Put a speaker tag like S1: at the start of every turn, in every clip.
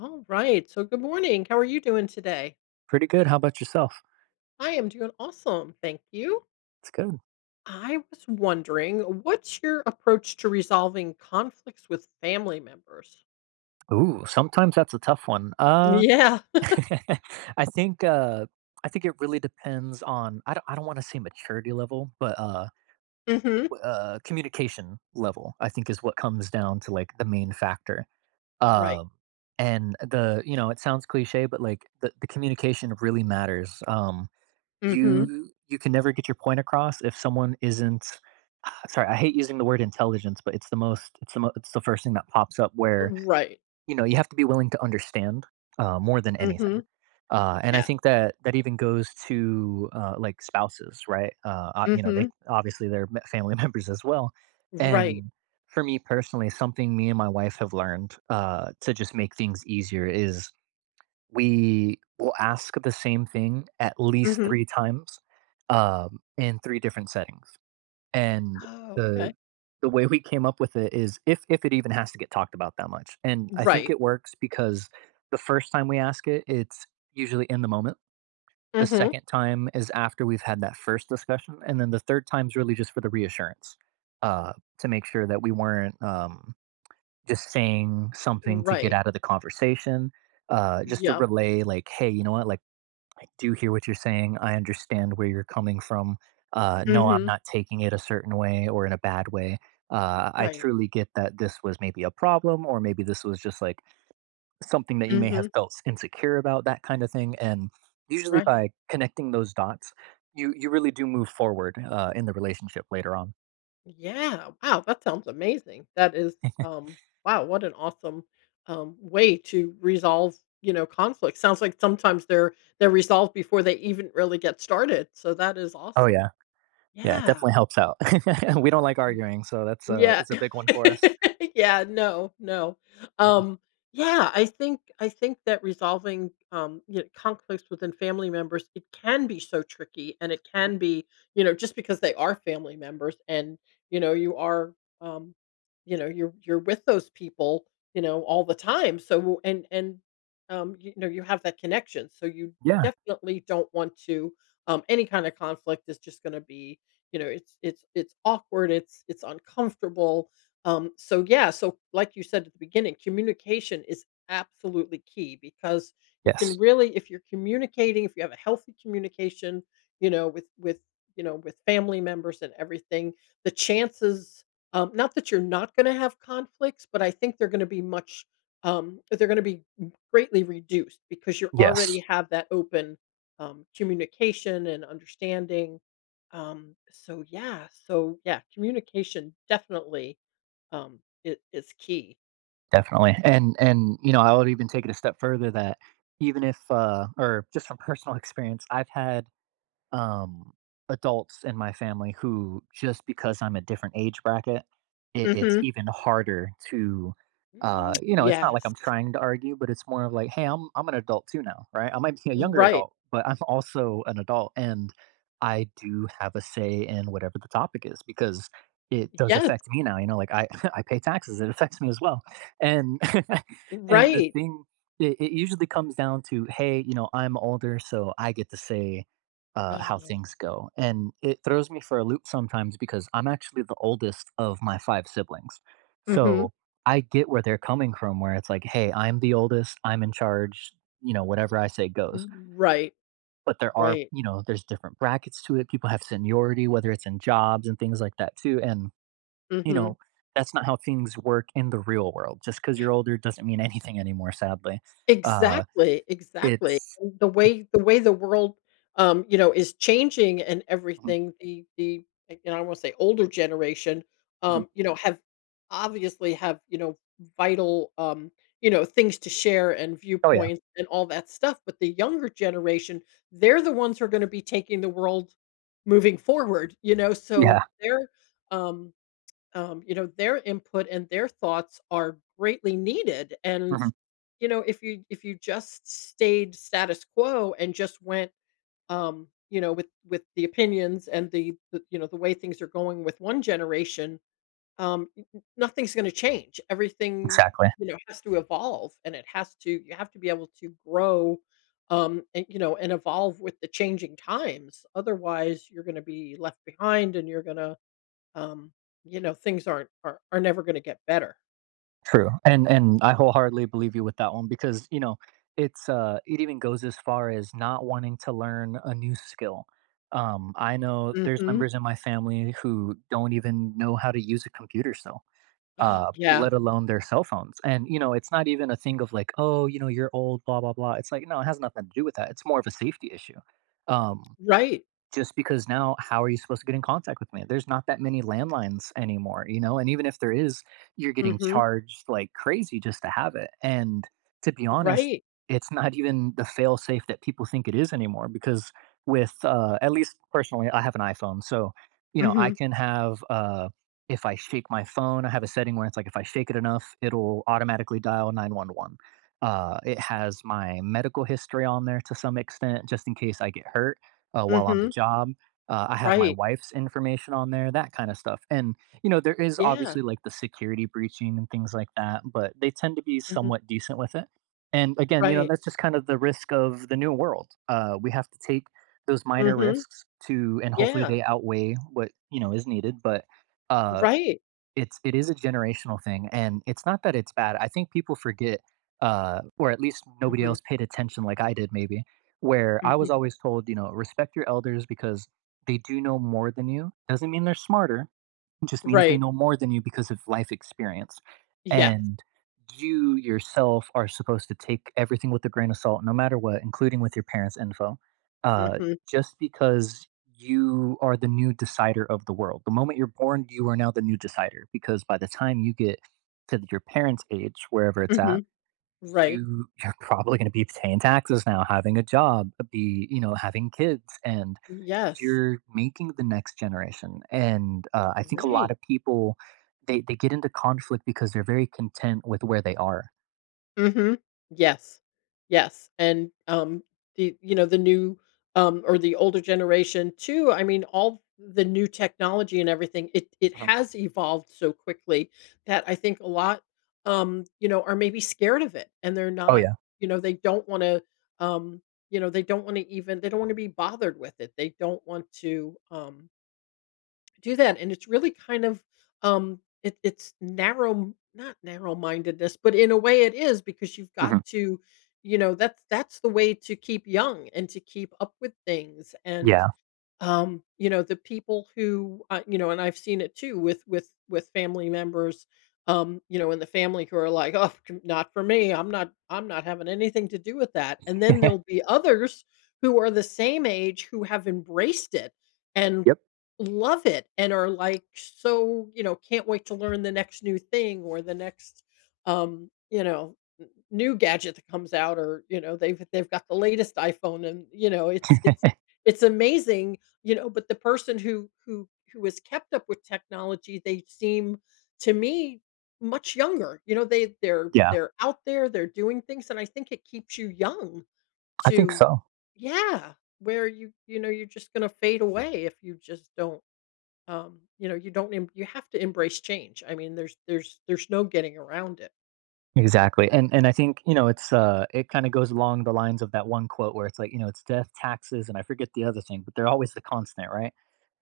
S1: Alright, so good morning, how are you doing today?
S2: Pretty good, how ‘bout yourself?
S1: I am doing awesome, thank you.
S2: That’s good.
S1: I was wondering, what's your approach to resolving conflicts with family members?
S2: Ooh, sometimes that's a tough one, uh,
S1: Yeah.
S2: I think, uh I think it really depends on I don't I don't wanna say maturity level, but, uh,
S1: Mhm.
S2: w uh, communication level, I think, is what comes down to, like, the main factor.
S1: Right.
S2: Um, and the you know, it sounds cliche, but, like, the the communication really matters, um,
S1: Mhm.
S2: you you can never get your point across if someone isn't sorry, I hate using the word intelligence, but it's the most, it's the mo it's the first thing that pops up
S1: Uh
S2: where,
S1: right.
S2: you know, you have to be willing to understand, uh, more than anything.
S1: Mhm.
S2: Uh, and I
S1: Yes.
S2: think that, that even goes to, uh, like, spouses, right? Uh, ah, you know, they
S1: Mhm.
S2: obviously, they're m family members as well,
S1: Right.
S2: and for me personally, something me and my wife have learned, uh, to just make things easier is we will ask the same thing at least
S1: Mhm.
S2: 3 times, um, in 3 different settings. And
S1: Oh,
S2: the
S1: okay.
S2: the way we came up with it is, if if it even has to get talked about that much, and I think
S1: Right.
S2: it works because the first time we ask it, it's usually in the moment. The
S1: Mhm.
S2: second time is after we've had that first discussion, and then the third time's really just for the reassurance, uh, to make sure that we weren't, um, just saying something to get
S1: Right.
S2: outta the conversation, uh, just to
S1: Yep.
S2: relay, like, "Hey, you know what, like, I do hear what you're saying. I understand where you're coming from, uh, no, I'm
S1: Mhm.
S2: not taking it a certain way or in a bad way, uh, I
S1: Right.
S2: truly get that this was maybe a problem or maybe this was just, like, something that you may have
S1: Mhm.
S2: felt s insecure about, that kinda thing," and usually
S1: Right.
S2: by connecting those dots, you you really do move forward, uh, in the relationship later on.
S1: Yeah. Wow, that sounds amazing. That is, um, wow, what an awesome, um, way to resolve, you know, conflict. Sounds like sometimes they're they're resolved before they even really get started, so that is
S2: Oh,
S1: awesome.
S2: yeah. Yeah, it
S1: Yeah.
S2: definitely helps out. We don't like
S1: Mm.
S2: arguing, so that's a
S1: Yeah.
S2: that's a big one for us.
S1: Yeah, no, no.
S2: Yeah.
S1: Um, yeah, I think I think that resolving, um, you kn conflicts within family members, it can be so tricky and it
S2: Mhm.
S1: can be, you know, just because they are family members and, you know, you are, um, you know, you're you're with those people, you know, all the time. So, and and, um, you know, you have that connection, so you
S2: Yeah.
S1: definitely don't want to, um, any kinda conflict is just gonna be, you know, it's it's it's awkward, it's it's uncomfortable. Um, so, yeah, so, like you said at the beginning, communication is absolutely key because you can
S2: Yes.
S1: really if you're communicating, if you have a healthy communication, you know, with with, you know, with family members and everything, the chances um, not that you're not gonna have conflicts, but I think they're gonna be much, um, they're gonna be m greatly reduced because you
S2: Yes.
S1: already have that open, um, communication and understanding. Um, so, yeah, so, yeah, communication definitely, um, i is key.
S2: Definitely. And and, you know, I would even take it a step further that even if, uh or just from personal experience, I've had, um, adults in my family who just because I'm a different age bracket, it it's
S1: Mhm.
S2: even harder to,
S1: Mm.
S2: uh, you know, it's not like
S1: Yes.
S2: I'm trying to argue, but it's more of like, "Hey. I'm I'm an adult too now," right? I might be a younger
S1: Right.
S2: adult, but I'm also an adult, and I do have a say in whatever the topic is because it does
S1: Yes.
S2: affect me now, you know, like, I I pay taxes. It affects me as well. And and the
S1: Right.
S2: thing it it usually comes down to, "Hey," you know, "I'm older, so I get to say, uh, how
S1: Oh.
S2: things go." And it throws me for a loop sometimes because I'm actually the oldest of my 5 siblings.
S1: Mhm.
S2: So, I get where they're coming from where it's like, "Hey. I'm the oldest. I'm in charge," you know, "Whatever I say goes."
S1: Right.
S2: But there are,
S1: Right.
S2: you know, there's different brackets to it. People have seniority, whether it's in jobs and things like that too, and, you
S1: Mhm.
S2: know, that's not how things work in the real world. Just 'cause you're older doesn't mean anything anymore, sadly. Uh,
S1: Exactly, exactly.
S2: it's
S1: And the
S2: it
S1: way the way the world, um, you know, is changing and
S2: Mhm.
S1: everything, the the and I wanna say older generation,
S2: Mhm.
S1: um, you know, have obviously have, you know, vital, um, you know, things to share and
S2: Oh, yeah.
S1: viewpoints and all that stuff, but the younger generation, they're the ones who are gonna be taking the world moving forward, you know, so
S2: Yeah.
S1: their, um, um, you know, their input and their thoughts are greatly needed, and,
S2: Mhm.
S1: you know, if you if you just stayed status quo and just went, um, you know, with with the opinions and the the, you know, the way things are going with one generation, um, n n-nothing's gonna change. Everything,
S2: Exactly.
S1: you know, has to evolve and it has to you have to be able to grow, um, and, you know, and evolve with the changing times. Otherwise, you're gonna be left behind and you're gonna um, you know, things aren't are are never gonna get better.
S2: True, and and I wholeheartedly believe you with that one because, you know, it's, uh, it even goes as far as not wanting to learn a new skill, um, I know, there's
S1: Mhm.
S2: members in my family who don't even know how to use a computer still, uh,
S1: Yeah.
S2: let alone their cell phones. And, you know, it's not even a thing of, like, "Oh," you know, "You're old, blah blah blah," it's like, no, it has nothing to do with that, it's more of a safety issue, um,
S1: Right.
S2: just because now, how are you supposed to get in contact with me? There's not that many landlines anymore, you know? And even if there is, you're getting
S1: Mhm.
S2: charged like crazy just to have it, and, to be honest,
S1: Right.
S2: it's not even the fail-safe that people think it is anymore, because with, uh, at least personally, I have an iPhone, so, you know, I
S1: Mhm.
S2: can have, uh if I shake my phone, I have a setting where it's like, if I shake it enough, it'll automatically dial 911, uh, it has my medical history on there, to some extent, just in case I get hurt, uh, while on the
S1: Mhm.
S2: job, uh, I have my
S1: Right.
S2: wife's information on there, that kinda stuff. And, you know, there is
S1: Yeah.
S2: obviously, like, the security breaching, and things like that, but they tend to be
S1: Mhm.
S2: somewhat decent with it. And, again, you know,
S1: Right.
S2: that's just kinda the risk of the new world, uh, we have to take those minor
S1: Mhm.
S2: risks to, and hopefully
S1: Yeah.
S2: they outweigh what, you know, is needed, but, uh,
S1: Right.
S2: it's it is a generational thing, and it's not that it's bad, I think people forget, uh, or at least nobody
S1: Mhm.
S2: else paid attention like I did maybe, where I
S1: Mhm.
S2: was always told, you know, "Respect your elders because they do know more than you." Doesn't mean they're smarter, just means they
S1: Right.
S2: know more than you because of life experience,
S1: Yes.
S2: and, you, yourself, are supposed to take everything with a grain of salt no matter what, including with your parents' info, uh,
S1: Mhm.
S2: just because you are the new decider of the world. The moment you're born, you are now the new decider, because by the time you get to th your parents' age, wherever it's at,
S1: Mhm. Right.
S2: you you're probably gonna be paying taxes now, having a job, uh, be, you know, having kids, and
S1: Yes.
S2: you're making the next generation, and, uh, I think a
S1: Right.
S2: lotta people, they they get into conflict because they're very content with where they are.
S1: Mhm, yes, yes, and, um, y you know, the new, um, or the older generation too, I mean, all the new technology and everything, it it
S2: Uh-huh.
S1: has evolved so quickly that I think a lot, um, you know, are maybe scared of it and they're
S2: Oh,
S1: not,
S2: yeah.
S1: you know, they don't wanna, um, you know, they don't want to even they don't want to be bothered with it. They don't want to, um, do that, and it's really kind of, um, it it's narrow m not narrow mindedness, but in a way it is because you've got
S2: Mhm.
S1: to, you know, that's that's the way to keep young and to keep up with things, and,
S2: Yeah.
S1: um, you know, the people who, ah, you know, and I've seen it too with with with family members, um, you know, in the family who are like, "Oh, not for me, I'm not I'm not having anything to do with that," and then there'll be others who are the same age who have embraced it and
S2: Yep.
S1: love it and are like, so, you know, “Can't wait to learn the next new thing or the next”, um, you know, “n new gadget that comes out” or, you know, they've they've got the latest iPhone and, you know, it's it's it's amazing, you know, but the person who who who has kept up with technology, they seem to me much younger, you know, they they're
S2: Yeah.
S1: they're out there, they're doing things, and I think it keeps you young
S2: I think
S1: to
S2: so.
S1: Yeah, where you, you know, you're just gonna fade away if you just don't, um, you know, you don't emb you have to embrace change, I mean, there's there's there's no getting around it.
S2: Exactly, and and I think, you know, it's, uh, it kinda goes along the lines of that one quote where it's like, you know, it's, "Death, taxes" And I forget the other thing, but they're always the constant, right?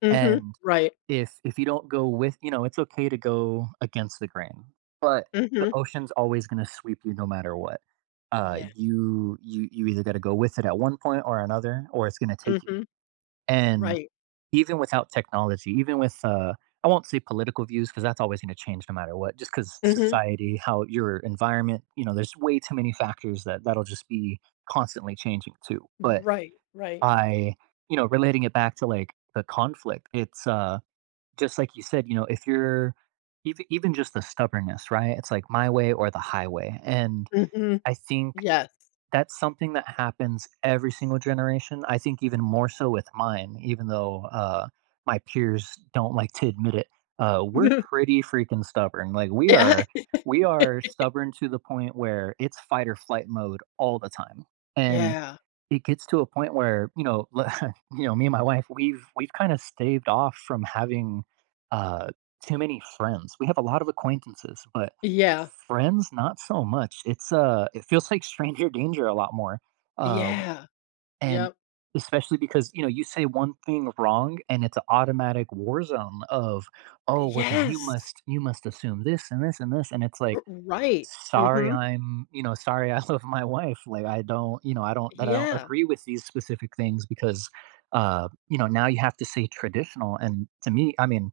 S1: Mhm,
S2: And,
S1: right.
S2: if if you don't go with you know, it's okay to go against the grain, but the
S1: Mhm.
S2: ocean's always gonna sweep you no matter what. Uh,
S1: Yeah.
S2: you you you either gotta go with it at one point, or another, or it's gonna take you.
S1: Mhm.
S2: And,
S1: Right.
S2: even without technology, even with, uh I won't say political views, 'cause that's always gonna change no matter what, just 'cause
S1: Mhm.
S2: society how your environment you know, there's way too many factors that that'll just be constantly changing, too.
S1: Ye
S2: But,
S1: right, right.
S2: by, you know, relating it back to, like, the conflict, it's, uh, just like you said, you know, if you're eve even just the stubbornness, right? It's like, "My way or the highway," and
S1: Mhm.
S2: I think
S1: Yes.
S2: that's something that happens every single generation. I think even more so with mine, even though, uh, my peers don't like to admit it, uh, we're pretty freaking stubborn. Like, we
S1: Yeah.
S2: are we are stubborn to the point where it's fight-or-flight mode all the time, and
S1: Yeah.
S2: it gets to a point where, you know, l you know, me and my wife, we've we've kinda staved off from having, uh, too many friends. We have a lot of acquaintances, but
S1: Yeah.
S2: friends? Not so much. It's, uh, it feels like stranger danger a lot more, uh,
S1: Yeah.
S2: and
S1: Yep.
S2: especially because, you know, you say one thing wrong, and it's a automatic war zone of, "Oh, well, then you
S1: Yes.
S2: must you must assume this, and this, and this." And it's like,
S1: R right,
S2: "Sorry,
S1: mhm.
S2: I'm" You know, "Sorry, I love my wife." Like, I don't you know, I don't that I don't
S1: Yeah.
S2: agree with these specific things because, uh, you know, now you have to say "traditional." And to me I mean,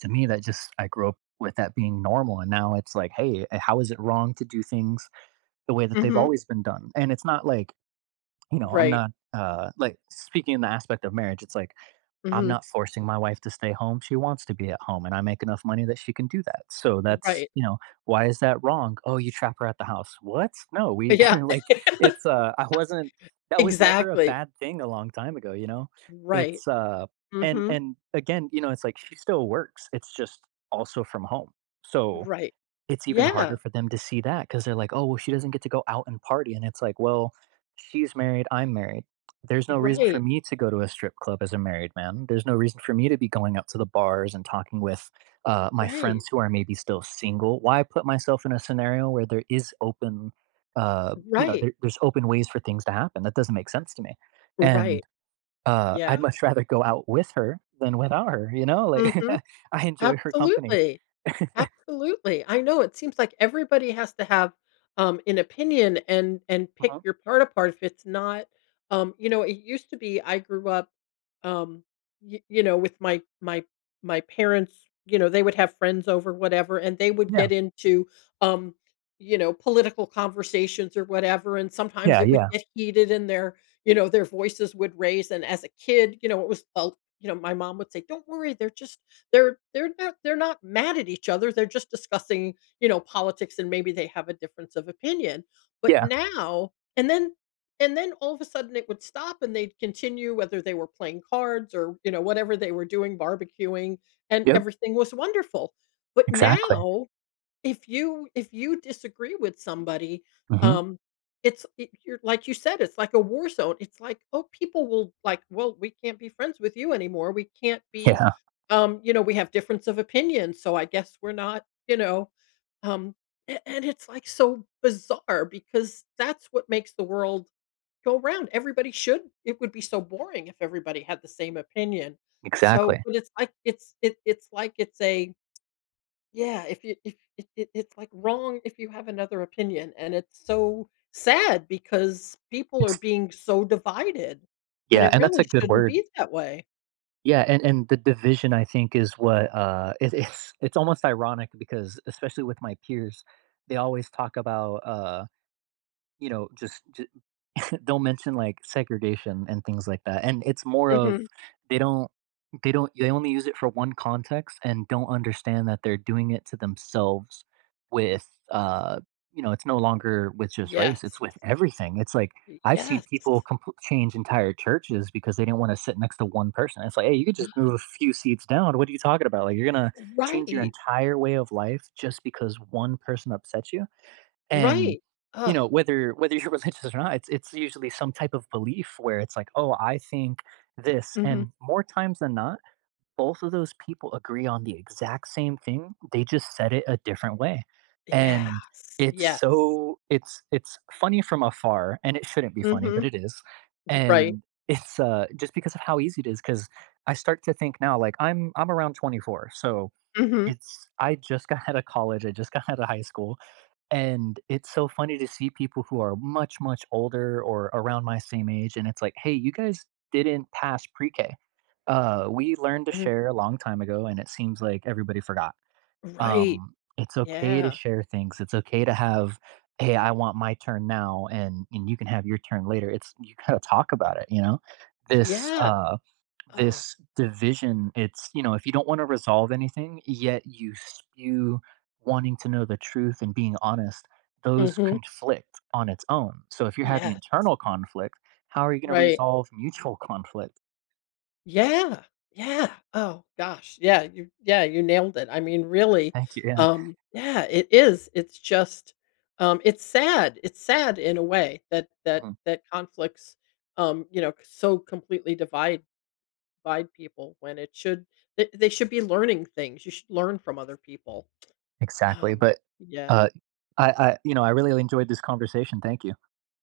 S2: to me, that just I grew up with that being normal, and now it's like, "Hey, a how is it wrong to do things the way that they've
S1: Mhm.
S2: always been done?" And it's not like, you know, I'm
S1: Right.
S2: not, uh, like speaking the aspect of marriage, it's like, I'm
S1: Mhm.
S2: not forcing my wife to stay home, she wants to be at home, and I make enough money that she can do that. So, that's,
S1: Right.
S2: you know, why is that wrong? "Oh, you trap her at the house." What? No, we
S1: Yeah.
S2: like, it's, uh, I wasn't that was never a
S1: Exactly.
S2: bad thing a long time ago, you know?
S1: Right,
S2: It's, uh, and
S1: mhm.
S2: and, again, you know, it's like she still works, it's just also from home. So,
S1: Right,
S2: it's even
S1: yeah.
S2: harder for them to see that 'cause they're like, "Oh, she doesn't get to go out and party." And it's like, "Well, she's married, I'm married." There's no reason for
S1: Right.
S2: me to go to a strip club as a married man. There's no reason for me to be going out to the bars and talking with, uh, my
S1: Right.
S2: friends who are maybe still single. Why put myself in a scenario where there is open, uh, you know,
S1: Right.
S2: there there's open ways for things to happen, that doesn't make sense to me.
S1: Right.
S2: And, uh, I'd
S1: Yeah.
S2: much rather go out with her than without her, you know, like,
S1: Mhm.
S2: I enjoy her company.
S1: Absolutely. Absolutely. I know, it seems like everybody has to have, um, an opinion and and pick
S2: Uh-huh.
S1: your part apart if it's not, um, you know it used to be I grew up, um, y you know, with my my my parents, you know, they would have friends over, whatever, and they would
S2: Yeah.
S1: get into, um, you know, political conversations or whatever, and sometimes
S2: Yeah,
S1: it would
S2: yeah.
S1: get heated and their, you know, their voices would raise. And as a kid, you know, it was, [unintelligible] you know, my mom would say, "Don't worry, they're just they're they're not they're not mad at each other, they're just discussing," you know, "politics, and maybe they have a difference of opinion." But
S2: Yeah.
S1: now and then and then all of a sudden, it would stop, and they'd continue, whether they were playing cards or, you know, whatever they were doing, barbecuing, and
S2: Yep.
S1: everything was wonderful. But
S2: Exactly.
S1: now, if you if you disagree with somebody,
S2: Mhm.
S1: um, it's eh you're like you said, it's like a war zone. It's like oh, people will, like, "Well, we can't be friends with you anymore, we can't be"
S2: Yeah.
S1: um, you know, "We have difference of opinions, so I guess we're not" you know? Um, and and it's, like, so bizarre because that's what makes the world go 'round. Everybody should it would be so boring if everybody had the same opinion. So
S2: Exactly.
S1: but, it's, like, it's it's it's like it's a Yeah, if you if if if it's like wrong if you have another opinion, and it's so sad because people are
S2: It's
S1: being so divided, and
S2: Yeah,
S1: it
S2: and that's a
S1: really
S2: good
S1: shouldn't
S2: word.
S1: be that way.
S2: Yeah, and and the division, I think, is what, uh, it it’s it's almost ironic because, especially with my peers, they always talk about, uh, you know, just ju don't mention, like, segregation, and things like that. And it's more of
S1: Mhm.
S2: they don't, they don't they only use it for 1 context, and don't understand that they're doing it to themselves with, uh, you know it's no longer with just race, it's
S1: Yes.
S2: with everything. It's like,
S1: It
S2: I've seen
S1: yes.
S2: people compl change entire churches because they didn't wanna sit next to 1 person. It's like, "Hey, you could just move a few seats down, what are you talking about?" Like, "You're gonna change your
S1: Right.
S2: entire way of life just because 1 person upsets you." And,
S1: Right.
S2: you
S1: Ugh.
S2: know, whether whether you're religious or not, it's it's usually some type of belief where it's like, "Oh, I think this," and
S1: Mhm.
S2: more times than not, both of those people agree on the exact same thing, they just said it a different way. And,
S1: Yes,
S2: it's
S1: yes.
S2: so it's it's funny from afar, and it shouldn't be funny, but
S1: Mhm.
S2: it is,
S1: Ye right.
S2: and, it's uh, just because of how easy it is 'cause I start to think now, like, I'm I'm around 24, so,
S1: Mhm.
S2: it's I just got outta college. I just got outta high school. And it's so funny to see people who are much, much older, or around my same age, and it's like, "Hey, you guys didn't pass Pre-K," uh, "We learned to
S1: Mhm.
S2: share a long time ago, and it seems like everybody forgot."
S1: Right.
S2: Um, it's okay to
S1: Yeah.
S2: share things, it's okay to have "Hey, I want my turn now, and and you can have your turn later." It's you gotta talk about it, you know? This,
S1: Yeah.
S2: uh,
S1: Ugh.
S2: this division, it's you know, if you don't wanna resolve anything, yet you spew wanting to know the truth and being honest, those
S1: Mhm.
S2: conflict on its own. So, if you're having
S1: Yes.
S2: internal conflict, how are you gonna
S1: Right.
S2: resolve mutual conflict?
S1: Yeah. Yeah. Oh gosh, yeah, you yeah, you nailed it. I mean, really,
S2: Thank you, yeah.
S1: um yeah, it is, it's just, um, it's sad, it's sad in a way that that
S2: Mhm.
S1: that conflicts, um, you know, so completely divide divide people when it should they they should be learning things. You should learn from other people,
S2: Exactly,
S1: um,
S2: but,
S1: yeah.
S2: uh, I I, you know, I really enjoyed this conversation, thank you.